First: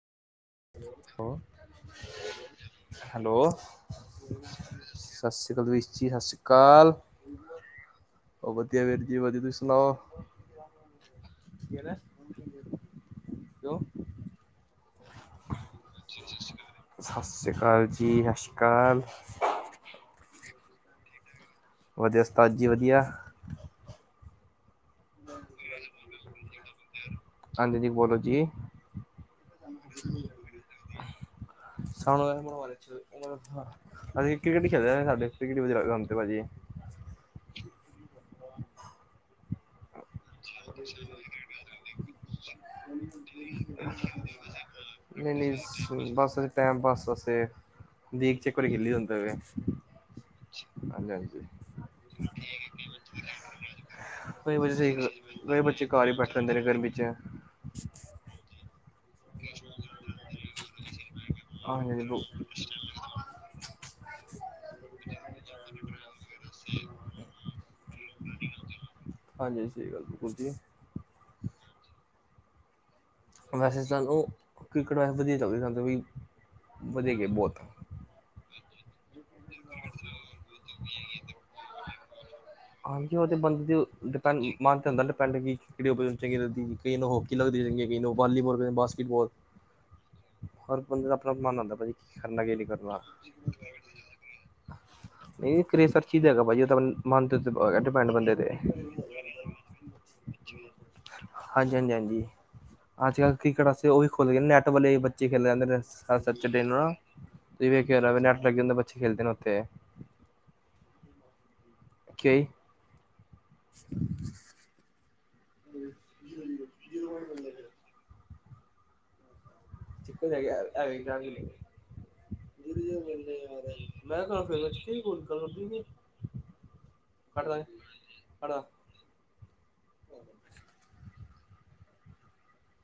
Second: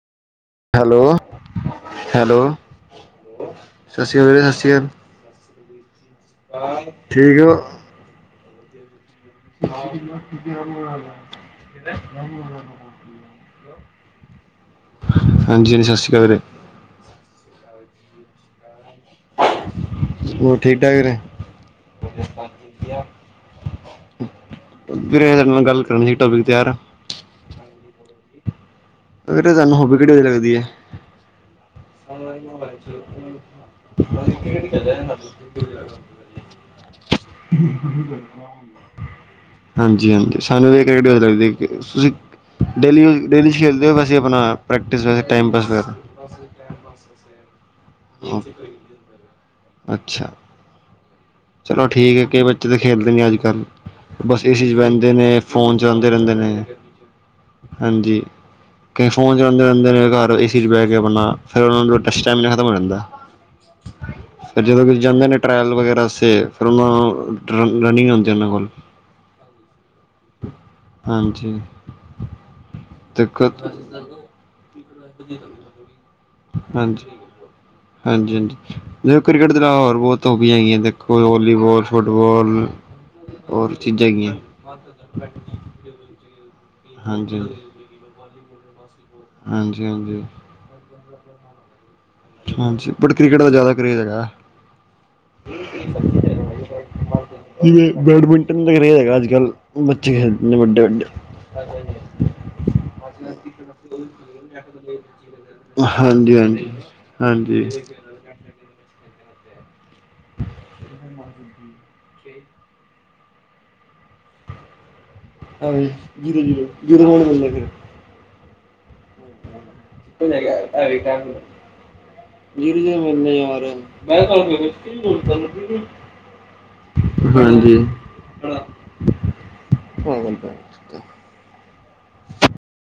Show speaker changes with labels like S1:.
S1: Hello hello
S2: hello
S1: ਸਤਿ ਸ਼੍ਰੀ ਅਕਾਲ ਵੀਰੇ ਸਤਿ ਸ਼੍ਰੀ ਅਕਾਲ
S2: ਸ ਸੀ ਕਾਲ ਵੀਰ ਜੀ, ਸ ਸੀ
S1: ਠੀਕ ੳ
S2: ਉਹ ਵਧੀਆ ਵੀਰ ਜੀ ਵਧੀਆ, ਤੁਸੀਂ ਸੁਣਾਓ?
S1: [unintelligible]
S2: ਕਉ
S1: ਹਾਂਜੀ ਹਾਂਜੀ ਸਤਿ ਸ਼੍ਰੀ ਅਕਾਲ ਵੀਰੇ
S2: ਸਸ ਸੀ ਕਾਲ ਜੀ, ਸ਼ਸ਼ੀ ਕਾਲ
S1: ਹੋਰ ਠੀਕ ਠਾਕ ਨੇ
S2: ਵਧੀਆ ਉਸਤਾਦ ਜੀ ਵਧੀਆ
S1: ਵੀਰੇ ਤੁਹਾਡੇ ਨਾਲ ਗੱਲ ਕਰਨੀ, ਟੋਪਿਕ ਤਿਆਰ ਆ
S2: ਹਾਂਜੀ ਜੀ ਬੋਲੋ ਜੀ
S1: [unintelligible] ਲੱਗਦੀ ਏ [unintelligible]
S2: ਅਸੀਂ ਕ੍ਰਿਕਟ ਖੇਲਦੇ ਨੇ ਸਾਡੇ ਕ੍ਰਿਕਟ ਵਧੀਆ ਲੱਗਦਾ ਸਾਨੂੰ ਤੇ ਭਾਜੀ।
S1: ਹਾਂਜੀ ਹ [unintelligible] ਤੁਸੀਂ। ਡੇਲੀ ਡੇਲੀ 'ਚ ਖੇਲਦੇ ਹੋ ਵੈਸੇ ਆਪਣਾ ਪ੍ਰੈਕਟਿਸ ਵੈਸੇ
S2: ਨਹੀਂ
S1: ਟਾਈਮ ਪਾਸ ਵਗੈਰਾ
S2: ਨਹੀਂ ਬਸ ਟੈਮ ਪਾਸ ਅਸਤੇ, ਦੀਗ ਚ ਇਕ ਵੀ ਖੇਲੀ ਜਾਂਦੇ
S1: ਅੱਛਾ
S2: [unintelligible]
S1: ਚਲੋ ਠੀਕ ਏ, ਕਈ ਬੱਚੇ ਤੇ ਖੇਲਦੇ ਨੀ ਅੱਜ ਕੱਲ੍ਹ ਬਸ ਏ
S2: ਕਈ
S1: ਸੀ ਚ
S2: ਬੱਚੇ
S1: ਬਹਿੰਦੇ ਨੇ,
S2: ਕਈ
S1: ਫੋਨ
S2: ਬੱਚੇ ਘਰ
S1: ਚਲਾਂਦੇ
S2: ਹੀ
S1: ਰਹਿੰਦੇ
S2: ਬੈਠੇ
S1: ਨੇ
S2: ਗਰਮੀ ਚ,
S1: ਹਾਂਜੀ, ਕਈ ਫੋਨ ਚਲਾਂਦੇ ਰਹਿੰਦੇ ਨੇ ਘਰ ਏ ਸੀ ਚ ਬਹਿ ਕੇ ਅਪਨਾ ਫਿਰ ਉਹਨਾ
S2: ਹਾਂਜੀ
S1: ਨੂੰ
S2: ਹਾਂਜੀ
S1: [unintelligible] ਖਤਮ ਹੋ ਜਾਂਦੇ, ਫੇਰ ਜਦੋਂ ਮਿਲ ਜਾਂਦੇ ਨੇ ਟ੍ਰੇਲ ਵਗੈਰਾ ਤੇ ਫੇਰ ਉਹਨਾਂ ਨੂੰ ਰਨਿੰਗ ਹੁੰਦੀ ਉਹਨਾਂ ਕੋਲ
S2: ਹਾਂਜੀ ਸਹੀ ਗੱਲ ਬਿਲਕੁਲ ਜੀ।
S1: ਹਾਂਜੀ,
S2: ਵੈਸੇ
S1: [unintelligible]
S2: ਸਾਨੂੰ ਕ੍ਰਿਕਟ ਵੈਸੇ ਵਧੀਆ ਚੱਲ [unintelligible] ਸੀ ਵੀ ਵਧੀਆ ਗਏ ਬਹੁਤ
S1: ਹਾਂਜੀ ਹਾਂਜੀ ਦੇਖੋ ਕ੍ਰਿਕਟ ਤੋਂ ਈਲਾਵਾ ਹੋਰ ਬੋਹਤ ਹੋਬੀਆ ਹੈਗੀਆਂ ਦੇਖੋ ਵੌਲੀਬਾਲ, ਫੁਟਬਾਲ
S2: ਉਹਦੇ ਬੰਦੇ ਡਿਪੈਂਡ ਮਨ ਤੇ ਹੁੰਦਾ ਡਿਪੈਂਡ ਖੇੜ ਨੂੰ ਚੰਗੀ ਲਗਦੀ ਈ ਕਈਆਂ ਨੂੰ ਹੋਕੀ
S1: ਹਾਂਜੀ
S2: ਲਗਦੀਗੀ ਕਈ ਨੂੰ ਵਾਲੀਬਾਲ ਕਿੰ ਬ ਬਾਸਕਿਟਬਾਲ
S1: ਹਾਂਜੀ ਹਾਂਜੀ
S2: ਹਰ ਬੰਦੇ ਦਾ ਅਪਨਾ ਮਨ ਹੁੰਦੇ ਭਾਜੀ ਕਰਨਾ ਹੈ ਕੇ ਨੀ
S1: ਹਾਂਜੀ
S2: ਕਰਨਾ।
S1: ਬਟ ਕ੍ਰਿਕਟ ਦਾ ਜ਼ਿਆਦਾ ਕਰੇਜ਼ ਹੈਗਾ
S2: ਨਹੀਂ ਕਰੇਸਰ ਚੀਜ਼ ਹੈਗਾ ਭਾਜੀ, ਉਹ ਮਨ ਤੇ
S1: ਜਿਵੇਂ
S2: ਡਿਪੈਂਡ ਬੰਦੇ ਤੇ
S1: ਬੈਡਮਿੰਟਨ ਦਾ ਕਰੇਜ਼ ਹੈਗਾ ਅੱਜ ਕੱਲ੍ਹ ਬੱਚੇ ਖੇਡਦੇ ਨੇ ਵੱਡੇ ਵੱਡੇ
S2: ਹਾਂਜੀ ਹਾਂਜੀ ਹਾਂਜੀ ਅੱਜ
S1: ਹਾਂਜੀ
S2: ਕੱਲ ਕ੍ਰਿਕਟ ਆਸਤੇ ਉਹ ਵੀ ਖੁਲ ਗਏ ਨੈਟ ਵਾਲੇ ਬੱਚੇ ਖੇਲਨ ਜਾਂਦੇ ਨੇ ਸਚ
S1: ਹਾਂਜੀ
S2: ਸੈਚਡੇ ਨੂ ਨਾ
S1: ਹਾਂਜੀ
S2: ਤੂ ਵੇਖ ਕੇ ਹੈ ਨੈੱਟ ਲੱਗ ਬੱਚੇ ਖੇਡਦੇ ਨੇ ਉੱਥੇ [unintelligible]
S1: ਹਾਂਜੀ, ਜੀਰੋ ਜੀਰੋ ਜੀਰੋ ਕੋਨ [unintelligible] ਹ
S2: [unintelligible]
S1: ਜੀਰੋ
S2: ਆ
S1: ਜੀਰੋ ਮਿਲਣੇ ਯਾਰ
S2: ਮੈਂ ਕਿਹਾ। ਘਟਦਾ, ਘੜਦਾ।
S1: ਹਮ।